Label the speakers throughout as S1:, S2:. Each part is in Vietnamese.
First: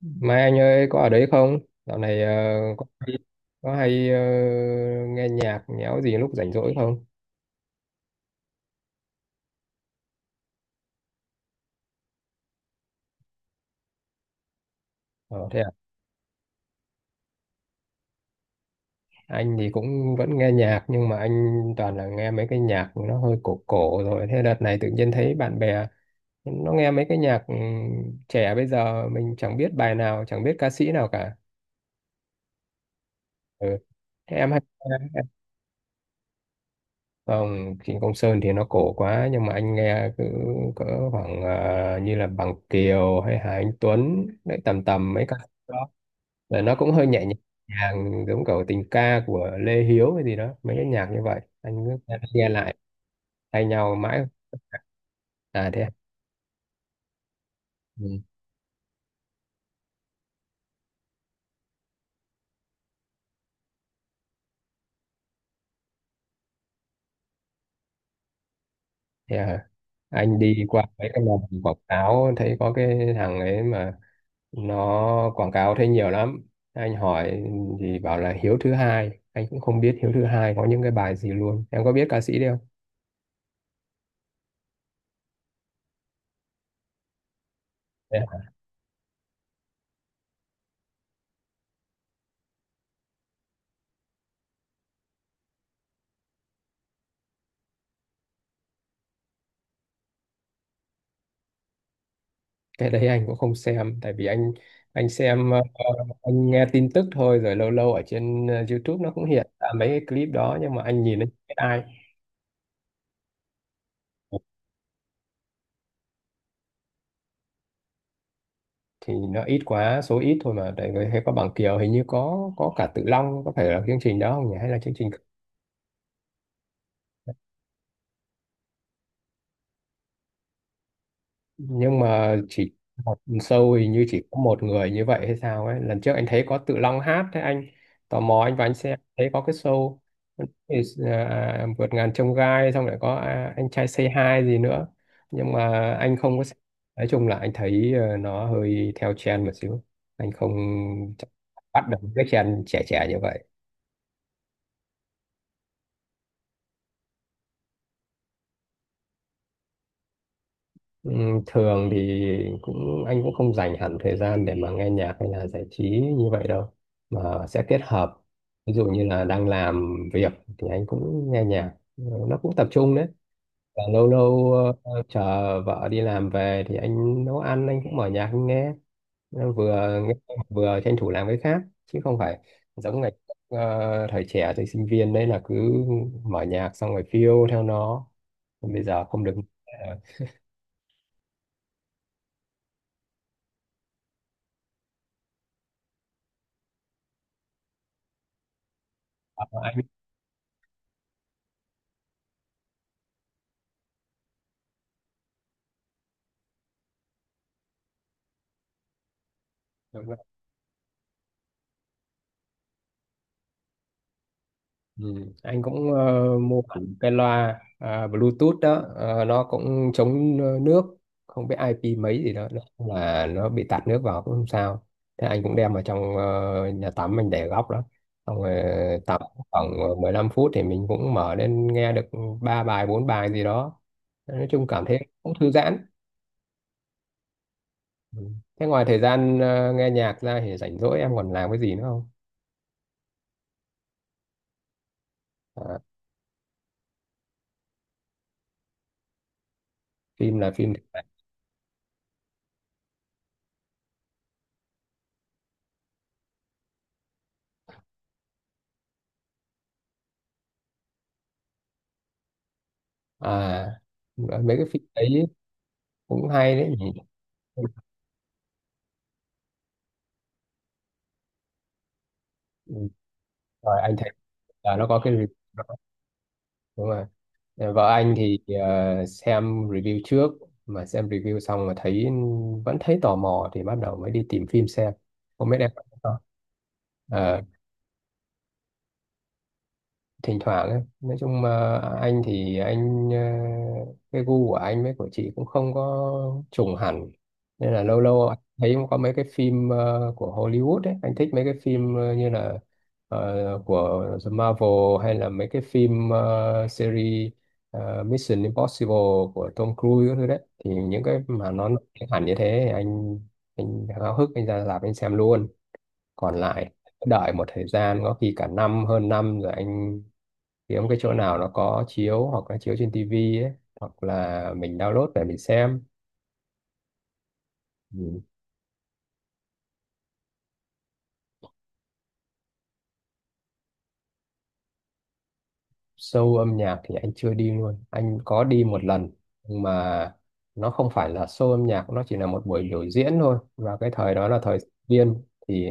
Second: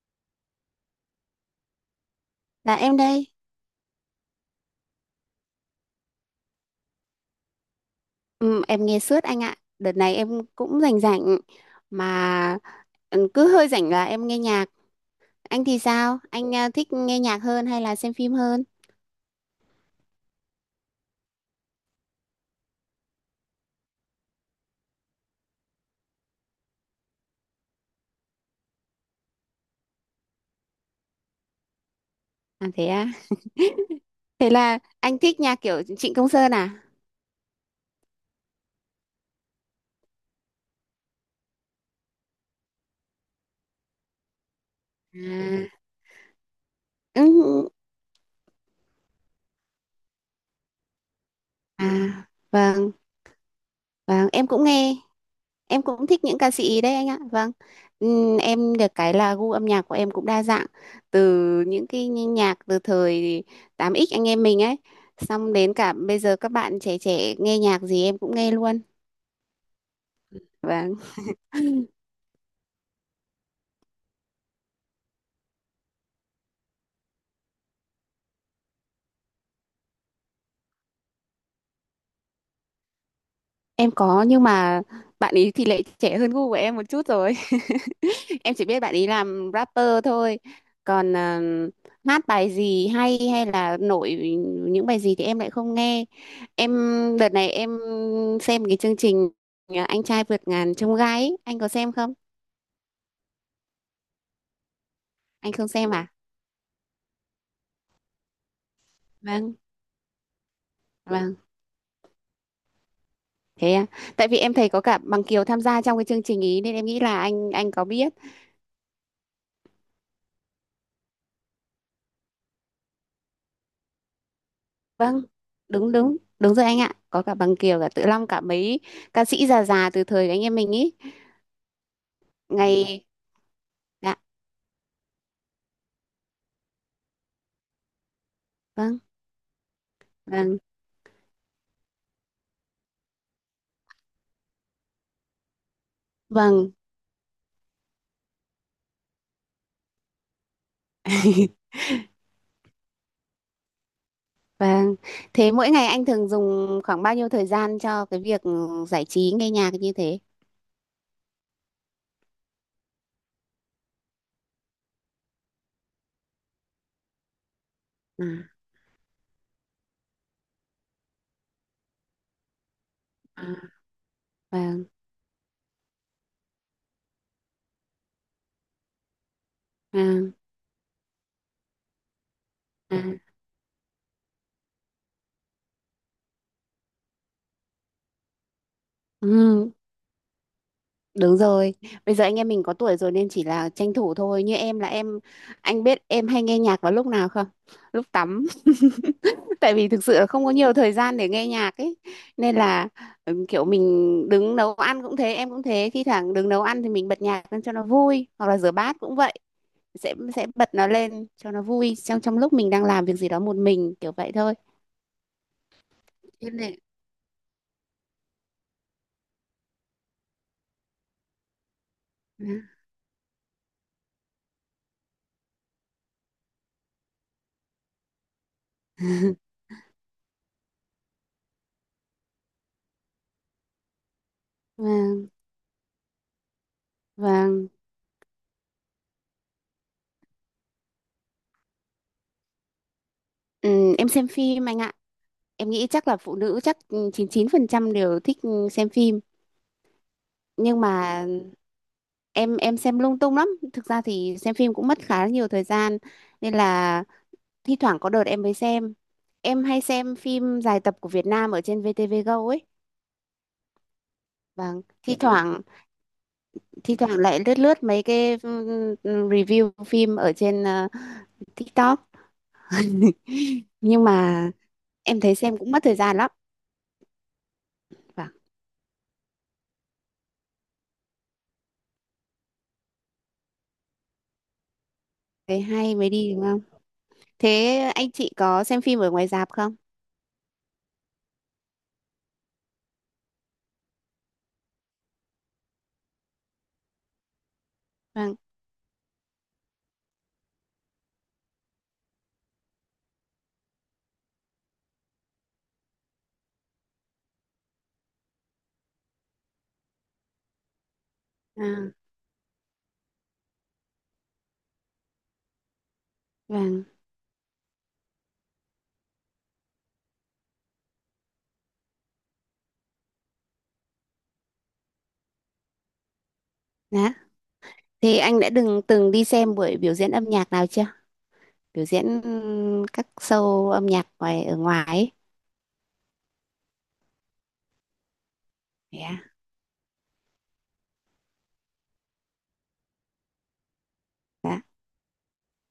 S1: Mai anh ơi có ở đấy không? Dạo này
S2: Dạ
S1: có
S2: em
S1: hay,
S2: đây,
S1: có hay nghe nhạc nhẽo gì lúc rảnh rỗi không?
S2: ừ, em nghe suốt anh ạ. Đợt này em cũng rảnh rảnh mà cứ hơi rảnh là em nghe nhạc.
S1: Ờ, thế
S2: Anh
S1: à?
S2: thì sao? Anh thích nghe nhạc hơn hay là xem phim hơn?
S1: Anh thì cũng vẫn nghe nhạc nhưng mà anh toàn là nghe mấy cái nhạc nó hơi cổ cổ rồi. Thế đợt này tự nhiên thấy bạn bè nó nghe mấy cái nhạc trẻ bây giờ mình chẳng biết bài nào, chẳng biết ca sĩ nào cả.
S2: À thế à?
S1: Ừ. Thế em
S2: Thế
S1: hay
S2: là anh thích nhạc kiểu Trịnh Công Sơn à?
S1: Không, Trịnh Công Sơn thì nó cổ quá nhưng mà anh nghe cứ cỡ khoảng như là Bằng Kiều hay Hà Anh Tuấn đấy tầm tầm mấy ca sĩ
S2: À,
S1: đó rồi nó cũng hơi nhẹ
S2: ừ,
S1: nhàng giống kiểu tình ca của Lê Hiếu hay gì đó mấy cái nhạc như vậy anh
S2: à
S1: cứ nghe nghe lại
S2: vâng,
S1: thay nhau mãi.
S2: vâng em cũng nghe.
S1: À thế
S2: Em
S1: à?
S2: cũng thích những ca sĩ ý đấy anh ạ. Vâng.
S1: Ừ.
S2: Em được cái là gu âm nhạc của em cũng đa dạng từ những cái nhạc từ thời tám x anh em mình ấy, xong đến cả bây giờ các bạn trẻ trẻ nghe nhạc gì em cũng nghe luôn.
S1: Thế à? Anh đi qua
S2: Vâng.
S1: mấy cái lần quảng cáo thấy có cái thằng ấy mà nó quảng cáo thấy nhiều lắm. Anh hỏi thì bảo là Hiếu thứ hai. Anh cũng không biết Hiếu thứ hai có những cái bài gì luôn. Em có biết ca sĩ đấy không?
S2: Em có, nhưng mà bạn ấy thì lại trẻ hơn gu của em một chút rồi.
S1: Thế à?
S2: Em chỉ biết bạn ấy làm rapper thôi. Còn hát bài gì hay hay là nổi những bài gì thì em lại không nghe. Em đợt này em xem cái chương trình Anh trai vượt ngàn chông gai ấy. Anh có xem không?
S1: Cái đấy anh cũng không xem tại vì anh xem
S2: Anh
S1: ờ,
S2: không xem à?
S1: anh nghe tin tức thôi rồi lâu lâu ở trên YouTube nó cũng hiện
S2: Vâng,
S1: ra mấy cái clip đó nhưng mà anh nhìn anh
S2: vâng.
S1: biết ai
S2: Thế à? Tại vì em thấy có cả Bằng Kiều tham gia trong cái chương trình ý nên em nghĩ là anh có biết.
S1: thì nó ít quá số ít thôi mà tại vì hay có Bằng Kiều hình như có cả Tự Long có phải là chương trình đó không nhỉ hay là chương trình
S2: Vâng, đúng đúng, đúng rồi anh ạ. Có cả Bằng Kiều, cả Tự Long, cả mấy ca sĩ già già từ thời anh em mình ý.
S1: nhưng mà chỉ
S2: Ngày,
S1: một show hình như
S2: dạ,
S1: chỉ có một người như vậy hay sao ấy. Lần trước anh thấy có Tự Long hát thế anh tò mò anh vào anh xem
S2: vâng,
S1: thấy có cái show
S2: vâng,
S1: thì, à, vượt ngàn chông gai, xong lại có, à, anh trai Say Hi gì nữa nhưng mà anh không có xem.
S2: vâng,
S1: Nói chung là anh thấy nó hơi theo trend một xíu, anh không chắc bắt được cái trend trẻ trẻ như vậy.
S2: vâng. Thế mỗi ngày anh thường dùng khoảng bao nhiêu thời gian cho cái việc giải trí nghe nhạc như thế?
S1: Ừ, thường thì anh cũng không dành hẳn thời gian để mà nghe nhạc hay là giải trí như vậy đâu mà sẽ kết hợp.
S2: À,
S1: Ví dụ như là đang làm việc thì anh cũng nghe nhạc. Ừ, nó cũng tập trung đấy
S2: à,
S1: và lâu lâu
S2: vâng,
S1: chờ vợ đi làm về thì anh nấu ăn anh cũng mở nhạc anh nghe. Nó
S2: à,
S1: vừa nghe vừa tranh thủ làm cái khác chứ không phải giống ngày
S2: à.
S1: thời trẻ thời sinh viên đấy là cứ mở nhạc xong rồi phiêu theo nó. Còn bây giờ không được.
S2: Ừ, đúng rồi. Bây giờ anh em mình có tuổi rồi nên chỉ là tranh thủ thôi. Như em là em, anh biết em hay nghe nhạc vào lúc nào không? Lúc tắm.
S1: Ờ,
S2: Tại
S1: anh.
S2: vì thực sự là không có nhiều thời gian để nghe nhạc ấy, nên là kiểu mình đứng nấu ăn cũng thế, em cũng thế, khi thẳng đứng nấu ăn thì mình bật nhạc lên cho nó vui, hoặc là rửa bát cũng vậy, sẽ bật nó lên cho nó vui trong trong lúc mình đang làm việc gì đó một mình, kiểu vậy thôi.
S1: Ừ. Anh cũng
S2: Em
S1: mua
S2: này.
S1: hẳn cái loa, à, Bluetooth đó. Ờ, nó cũng chống nước không biết IP mấy gì đó nó là nó bị tạt nước vào cũng không sao. Thế anh cũng đem vào trong nhà tắm mình để góc đó xong rồi tắm khoảng 15 phút thì mình cũng mở lên nghe được ba bài bốn bài gì đó, nói chung cảm thấy
S2: Vâng,
S1: cũng thư giãn.
S2: vâng.
S1: Ừ. Thế ngoài thời gian nghe nhạc ra thì rảnh rỗi em còn làm cái gì nữa không?
S2: Em xem phim anh ạ. Em
S1: À,
S2: nghĩ chắc là phụ nữ chắc 99% đều thích xem phim,
S1: phim là phim thể
S2: nhưng
S1: loại.
S2: mà em xem lung tung lắm. Thực ra thì xem phim cũng mất khá là nhiều thời gian nên là thi thoảng có đợt em mới xem. Em hay xem phim dài tập của Việt Nam ở trên VTV Go ấy.
S1: À, mấy cái
S2: Vâng,
S1: phim
S2: thi, Dạ,
S1: đấy
S2: thoảng,
S1: cũng hay đấy nhỉ.
S2: thi thoảng lại lướt lướt mấy cái review phim ở trên TikTok.
S1: Ừ, rồi anh
S2: Nhưng
S1: thấy
S2: mà
S1: là nó có cái
S2: em
S1: review
S2: thấy xem
S1: đó.
S2: cũng mất thời gian lắm.
S1: Đúng rồi. Ờ, vợ anh
S2: Vâng,
S1: thì xem review trước mà xem review xong mà thấy vẫn thấy tò mò thì bắt đầu mới đi tìm phim xem, không biết
S2: thế
S1: em có
S2: hay
S1: thấy
S2: mới
S1: không.
S2: đi đúng không.
S1: Ờ.
S2: Thế anh chị có xem phim ở ngoài rạp không?
S1: Thỉnh thoảng ấy. Nói chung mà anh thì anh ờ, cái gu của anh với của chị cũng không có trùng hẳn nên là lâu lâu
S2: Vâng,
S1: anh thấy có mấy cái phim của Hollywood ấy, anh thích mấy cái phim như là của The Marvel hay là mấy cái phim series Mission Impossible của Tom Cruise các thứ đấy. Thì những cái mà nó nổi
S2: à,
S1: tiếng hẳn như thế thì anh háo hức anh ra rạp anh xem luôn, còn lại
S2: vâng,
S1: đợi một thời gian có khi cả năm hơn năm rồi anh kiếm cái chỗ nào nó có chiếu hoặc là chiếu trên tivi ấy hoặc là mình download về mình xem.
S2: dạ. Thì
S1: Ừ.
S2: anh đã từng từng đi xem buổi biểu diễn âm nhạc nào chưa? Biểu diễn các show âm nhạc ngoài, ở ngoài ấy.
S1: Show âm nhạc thì anh chưa đi luôn, anh có đi một lần
S2: Yeah.
S1: nhưng mà nó không phải là show âm nhạc, nó chỉ là một buổi biểu diễn thôi. Và cái thời đó là thời
S2: Dạ.
S1: sinh viên thì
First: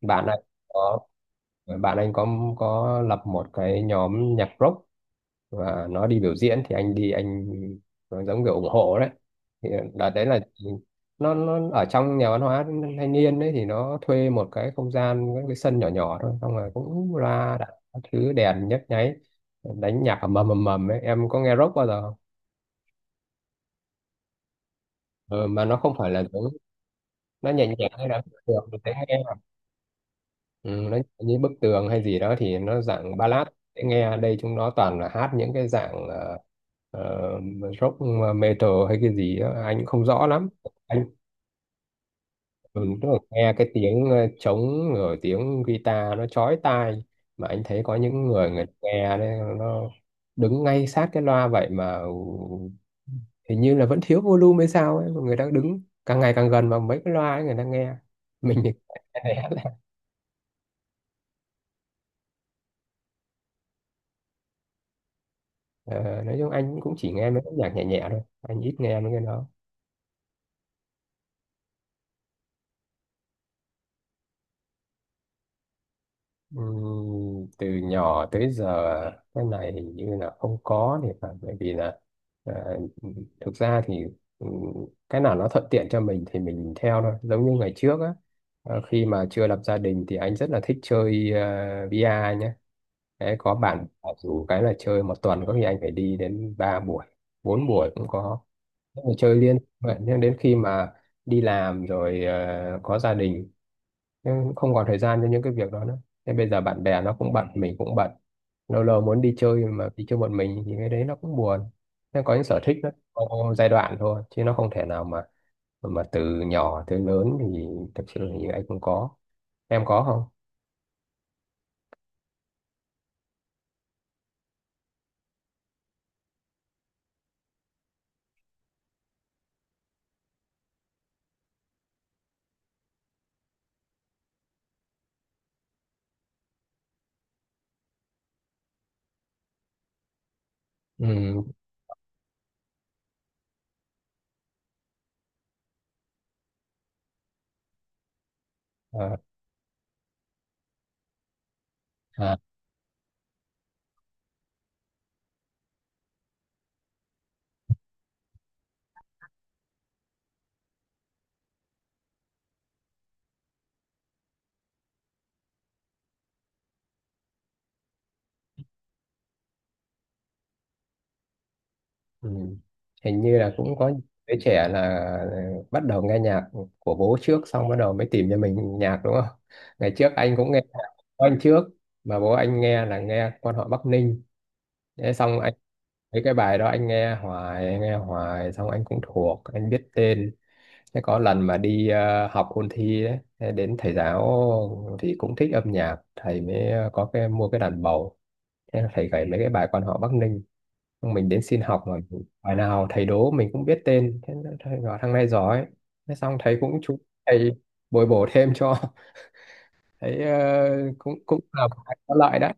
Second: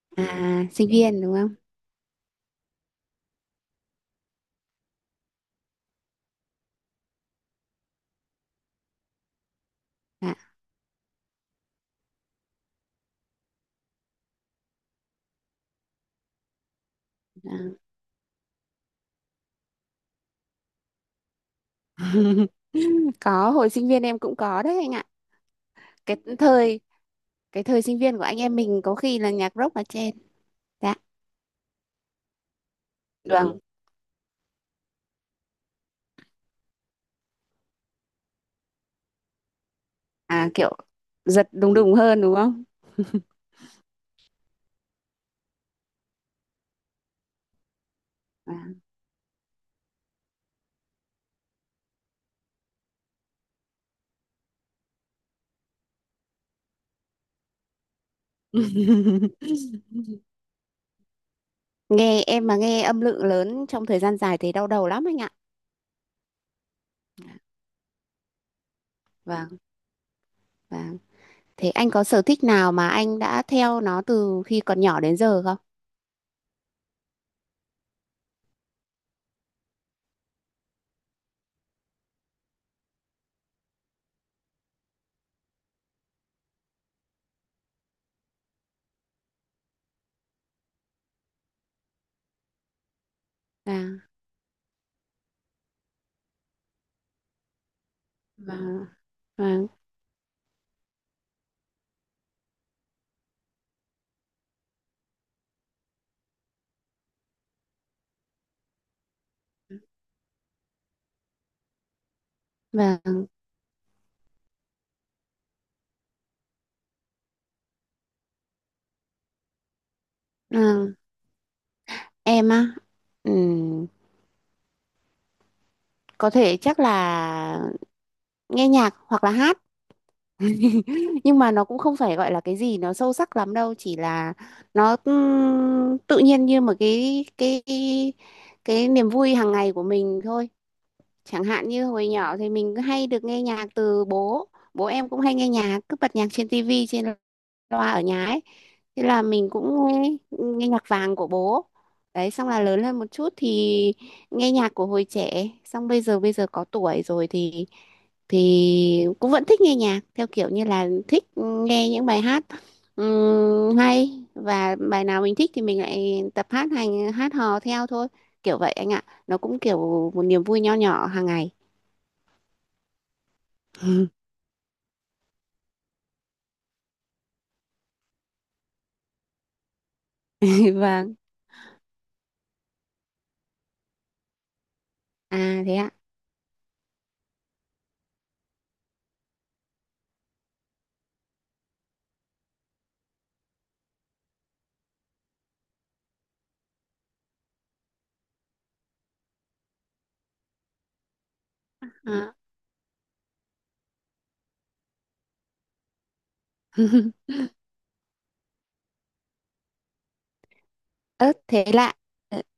S1: bạn anh
S2: À, sinh
S1: có
S2: viên đúng không?
S1: bạn anh có lập một cái nhóm nhạc rock và nó đi biểu diễn thì anh đi nó giống kiểu ủng hộ đấy. Thì đợt đấy
S2: Dạ.
S1: là nó ở trong nhà văn hóa thanh niên đấy thì nó thuê một cái không gian cái sân nhỏ nhỏ thôi, xong rồi cũng
S2: À,
S1: ra đặt các thứ đèn nhấp nháy đánh nhạc mầm mầm mầm ấy. Em có nghe rock bao giờ không?
S2: có, hồi sinh viên em cũng có đấy anh ạ.
S1: Ừ, mà nó không phải
S2: Cái
S1: là giống
S2: thời
S1: nó
S2: cái
S1: nhẹ
S2: thời
S1: nhàng
S2: sinh
S1: hay
S2: viên
S1: là
S2: của
S1: bức
S2: anh em
S1: tường thì
S2: mình
S1: dễ
S2: có khi
S1: nghe.
S2: là nhạc rock ở trên.
S1: Ừ,
S2: Dạ.
S1: nó như bức tường hay gì đó thì nó dạng ballad
S2: Vâng.
S1: dễ nghe. Đây chúng nó toàn là hát những cái dạng ờ, rock metal hay cái gì đó. Anh không rõ lắm
S2: À kiểu
S1: anh.
S2: giật đùng đùng hơn đúng không?
S1: Ừ, tức là nghe cái tiếng trống rồi tiếng guitar nó chói tai mà anh thấy có những người
S2: À.
S1: người ta nghe đấy nó đứng ngay sát cái loa vậy mà hình như là vẫn thiếu volume hay sao ấy mà người ta đứng càng ngày càng gần vào mấy cái loa ấy người ta nghe. Mình thì né.
S2: Nghe em mà nghe âm lượng lớn trong thời gian dài thì đau đầu lắm anh ạ.
S1: Ờ, nói chung anh cũng chỉ nghe mấy cái nhạc nhẹ nhẹ thôi, anh ít nghe mấy cái đó.
S2: Vâng, vâng. Thế anh có sở thích nào mà anh đã theo nó từ khi còn nhỏ đến giờ không?
S1: Từ nhỏ tới giờ cái này hình như là không có thì phải, bởi vì là à, thực ra thì ừm, cái nào nó thuận tiện cho mình thì mình theo thôi giống như ngày trước á. Ờ, khi mà chưa lập gia đình thì anh rất là thích chơi vi a nhé. Đấy, có bạn
S2: Và
S1: dù cái là chơi một tuần có khi anh phải đi đến 3 buổi 4 buổi cũng có.
S2: và
S1: Thế mà chơi liên
S2: Vâng.
S1: vậy nhưng đến khi mà đi làm rồi có gia đình nhưng cũng không còn thời gian cho những cái việc đó nữa. Thế bây giờ bạn bè nó cũng bận mình cũng bận lâu lâu muốn đi chơi mà đi chơi một mình thì cái đấy nó cũng buồn. Nó có những sở thích nó
S2: Và
S1: có giai đoạn thôi chứ nó không thể nào mà từ nhỏ tới lớn thì thực sự thì anh cũng có. Em có không?
S2: ờ, em á, ừm, có thể chắc là nghe nhạc hoặc là hát, nhưng mà nó cũng không phải gọi là cái gì nó sâu sắc lắm đâu, chỉ là nó tự nhiên như một cái cái niềm vui hàng ngày của mình thôi.
S1: Ừ,
S2: Chẳng hạn như hồi nhỏ thì mình cứ hay được nghe nhạc từ bố, bố em cũng hay nghe nhạc, cứ bật nhạc trên tivi, trên loa ở nhà ấy, thế
S1: ờ,
S2: là mình cũng nghe, nhạc vàng của bố. Đấy,
S1: à,
S2: xong là lớn lên một chút thì nghe nhạc của hồi trẻ, xong bây giờ có tuổi rồi thì cũng vẫn thích nghe nhạc theo kiểu như là thích nghe những bài hát hay, và bài nào mình thích thì mình lại tập hát, hành hát hò theo thôi, kiểu vậy anh ạ. Nó cũng kiểu một niềm vui nho nhỏ hàng ngày.
S1: ừ. Hình như là cũng có đứa trẻ là ờ, bắt đầu nghe nhạc của bố trước xong bắt đầu mới tìm cho mình nhạc đúng không. Ngày trước anh cũng nghe nhạc
S2: Vâng,
S1: của anh trước mà bố anh nghe là nghe quan họ Bắc Ninh. Thế xong
S2: à thế ạ.
S1: mấy cái bài đó anh nghe hoài, xong anh cũng thuộc, anh biết tên. Thế có lần mà đi học ôn thi đấy, thế đến thầy giáo thì cũng thích âm nhạc, thầy mới có cái mua cái đàn bầu. Thế là thầy gảy mấy cái bài quan họ Bắc Ninh. Xong mình đến xin học mà
S2: À.
S1: bài nào thầy đố mình cũng biết tên. Thế là thầy bảo thằng này giỏi. Thế xong thầy cũng chú thầy bồi bổ thêm cho. Thấy cũng
S2: Ớt
S1: cũng
S2: thế
S1: là
S2: lạ.
S1: có lợi đấy.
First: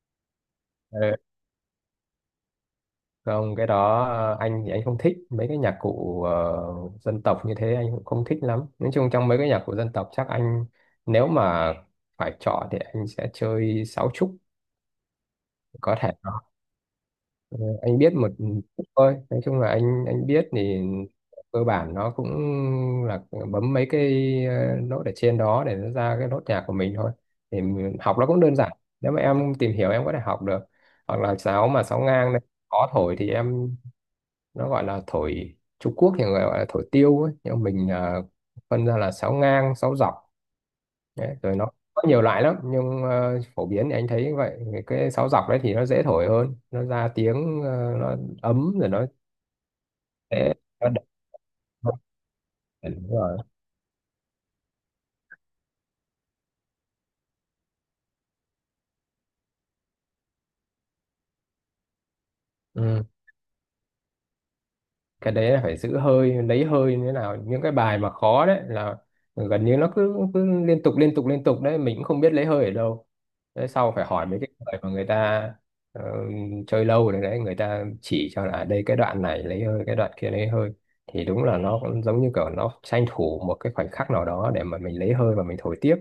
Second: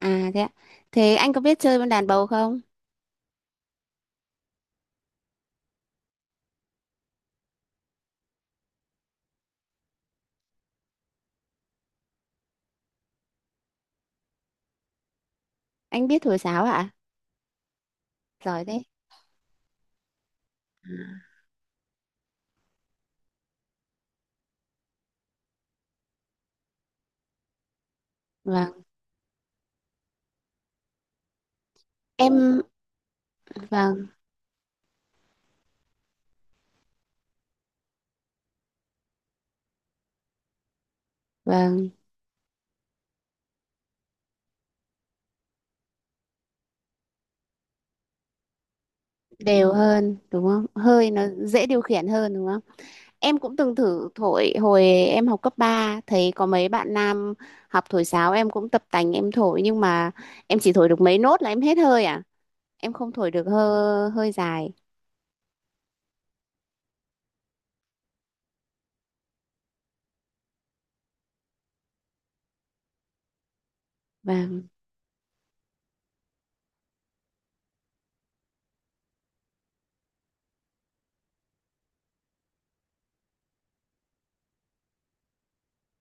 S2: À thế ạ.
S1: Ờ,
S2: Thế anh có biết chơi con đàn bầu không?
S1: không, cái đó anh thì anh không thích mấy cái nhạc cụ dân tộc như thế, anh cũng không thích lắm. Nói chung trong mấy cái nhạc cụ dân tộc chắc anh nếu mà phải chọn thì anh sẽ chơi sáo trúc có
S2: Anh
S1: thể.
S2: biết thổi sáo ạ?
S1: Ờ, anh biết một
S2: Giỏi thế.
S1: chút thôi. Nói chung là anh biết thì cơ bản nó cũng là bấm mấy cái nốt ở trên đó để nó ra cái nốt nhạc của mình thôi. Thì học nó cũng đơn giản.
S2: Vâng.
S1: Nếu mà em tìm hiểu em có thể học được. Hoặc là sáo mà sáo ngang đấy,
S2: Em
S1: có thổi thì em
S2: vâng,
S1: nó gọi là thổi Trung Quốc thì người gọi là thổi tiêu ấy. Nhưng mình là phân ra là sáo ngang sáo dọc đấy. Rồi nó
S2: vâng,
S1: có nhiều loại lắm nhưng phổ biến thì anh thấy như vậy. Thì cái sáo dọc đấy thì nó dễ thổi hơn nó ra tiếng nó ấm rồi nó
S2: đều hơn đúng
S1: dễ
S2: không?
S1: nó đậm
S2: Hơi nó dễ điều
S1: hơn.
S2: khiển hơn đúng không?
S1: Đúng rồi.
S2: Em cũng từng thử thổi hồi em học cấp ba, thấy có mấy bạn nam học thổi sáo em cũng tập tành em thổi, nhưng mà em chỉ thổi được mấy nốt là em hết hơi à. Em
S1: Ừ.
S2: không thổi được hơi hơi dài.
S1: Cái đấy là phải giữ hơi lấy hơi như thế nào. Những cái bài mà khó đấy là gần như nó cứ cứ liên tục liên tục liên tục đấy mình cũng không biết lấy hơi ở đâu. Đấy sau phải hỏi mấy cái
S2: Vâng,
S1: người mà người ta ờ, chơi lâu rồi đấy người ta chỉ cho là, à, đây cái đoạn này lấy hơi cái đoạn kia lấy hơi thì đúng là nó cũng giống như kiểu nó tranh thủ một cái khoảnh khắc nào đó để mà mình lấy hơi và mình thổi tiếp.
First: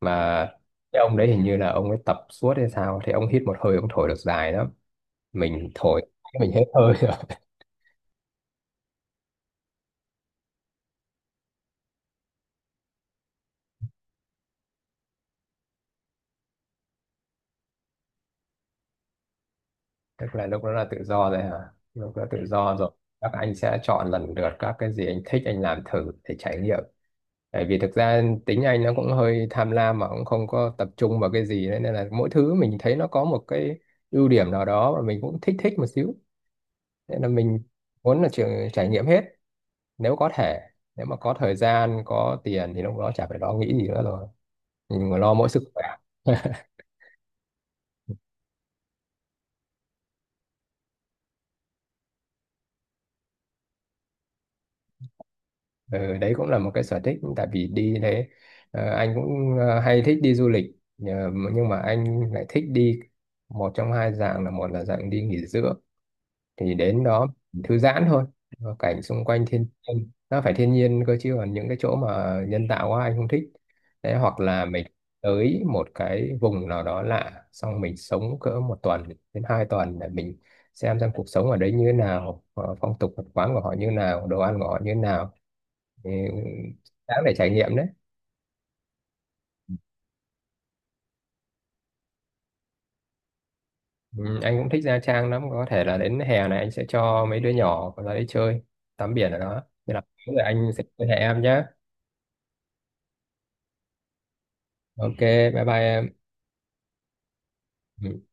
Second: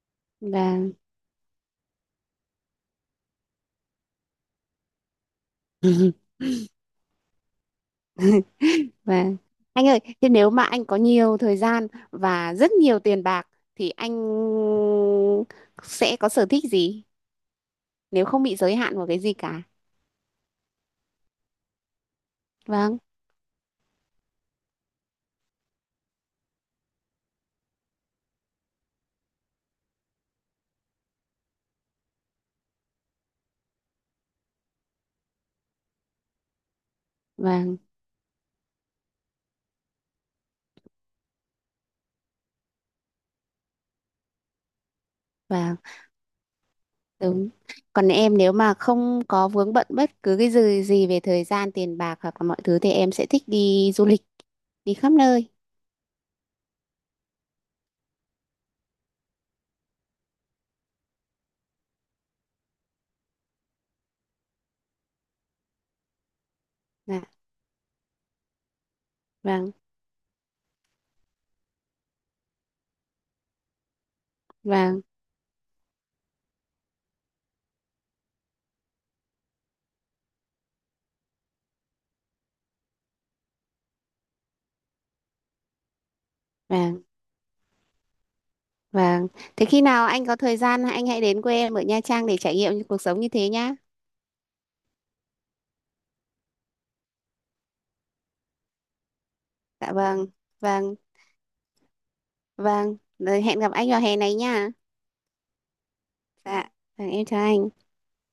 S1: Mà
S2: vâng.
S1: cái ông đấy hình như là ông ấy tập suốt hay sao thì ông hít một hơi ông thổi được dài lắm. Mình thổi mình hết hơi.
S2: Vâng. Anh ơi, thế nếu mà anh có nhiều thời gian và rất nhiều tiền bạc thì anh sẽ có sở thích gì nếu không bị giới hạn vào cái gì cả?
S1: Tức là lúc đó là tự do rồi hả? Lúc đó tự do rồi
S2: Vâng,
S1: các anh sẽ chọn lần lượt các cái gì anh thích anh làm thử để trải nghiệm, bởi vì thực ra tính anh nó cũng hơi tham lam mà cũng không có tập trung vào cái gì đấy. Nên là mỗi thứ mình thấy nó có một cái ưu điểm nào đó mà mình cũng thích thích một xíu nên là mình
S2: vâng,
S1: muốn là trường trải nghiệm hết nếu có thể. Nếu mà có thời gian có tiền thì lúc đó chả phải lo nghĩ gì nữa rồi mình lo mỗi sức
S2: vâng,
S1: khỏe.
S2: đúng. Còn em, nếu mà không có vướng bận bất cứ cái gì gì về thời gian, tiền bạc hoặc là mọi thứ thì em sẽ thích đi du lịch, đi khắp nơi.
S1: Ừ, đấy cũng là một cái sở thích tại vì đi đấy anh cũng hay thích đi du lịch nhưng mà anh lại thích đi một trong hai dạng là một là dạng đi nghỉ dưỡng thì đến
S2: Dạ,
S1: đó thư giãn thôi. Ờ, cảnh xung quanh thiên
S2: vâng,
S1: nhiên nó phải thiên nhiên cơ chứ còn những cái chỗ mà nhân tạo quá anh không thích. Đấy hoặc là mình
S2: vâng,
S1: tới một cái vùng nào đó lạ xong mình sống cỡ một tuần đến 2 tuần để mình xem cuộc sống ở đấy như thế nào phong tục tập quán của họ như thế nào đồ ăn của họ như thế nào thì
S2: vâng,
S1: đáng để trải nghiệm đấy.
S2: vâng. Thế khi nào anh có thời gian anh hãy đến quê em ở Nha Trang để trải nghiệm cuộc sống như thế nhá.
S1: Ừ, anh cũng thích Nha Trang lắm có thể là đến hè này anh sẽ cho mấy đứa nhỏ ra đấy chơi tắm biển ở đó
S2: Dạ
S1: nên là
S2: vâng,
S1: rồi anh sẽ
S2: vâng.
S1: liên hệ em nhé.
S2: Vâng, rồi hẹn gặp anh vào hè này nha.
S1: OK, bye bye em.
S2: Dạ, vâng, em chào anh.
S1: Ừ.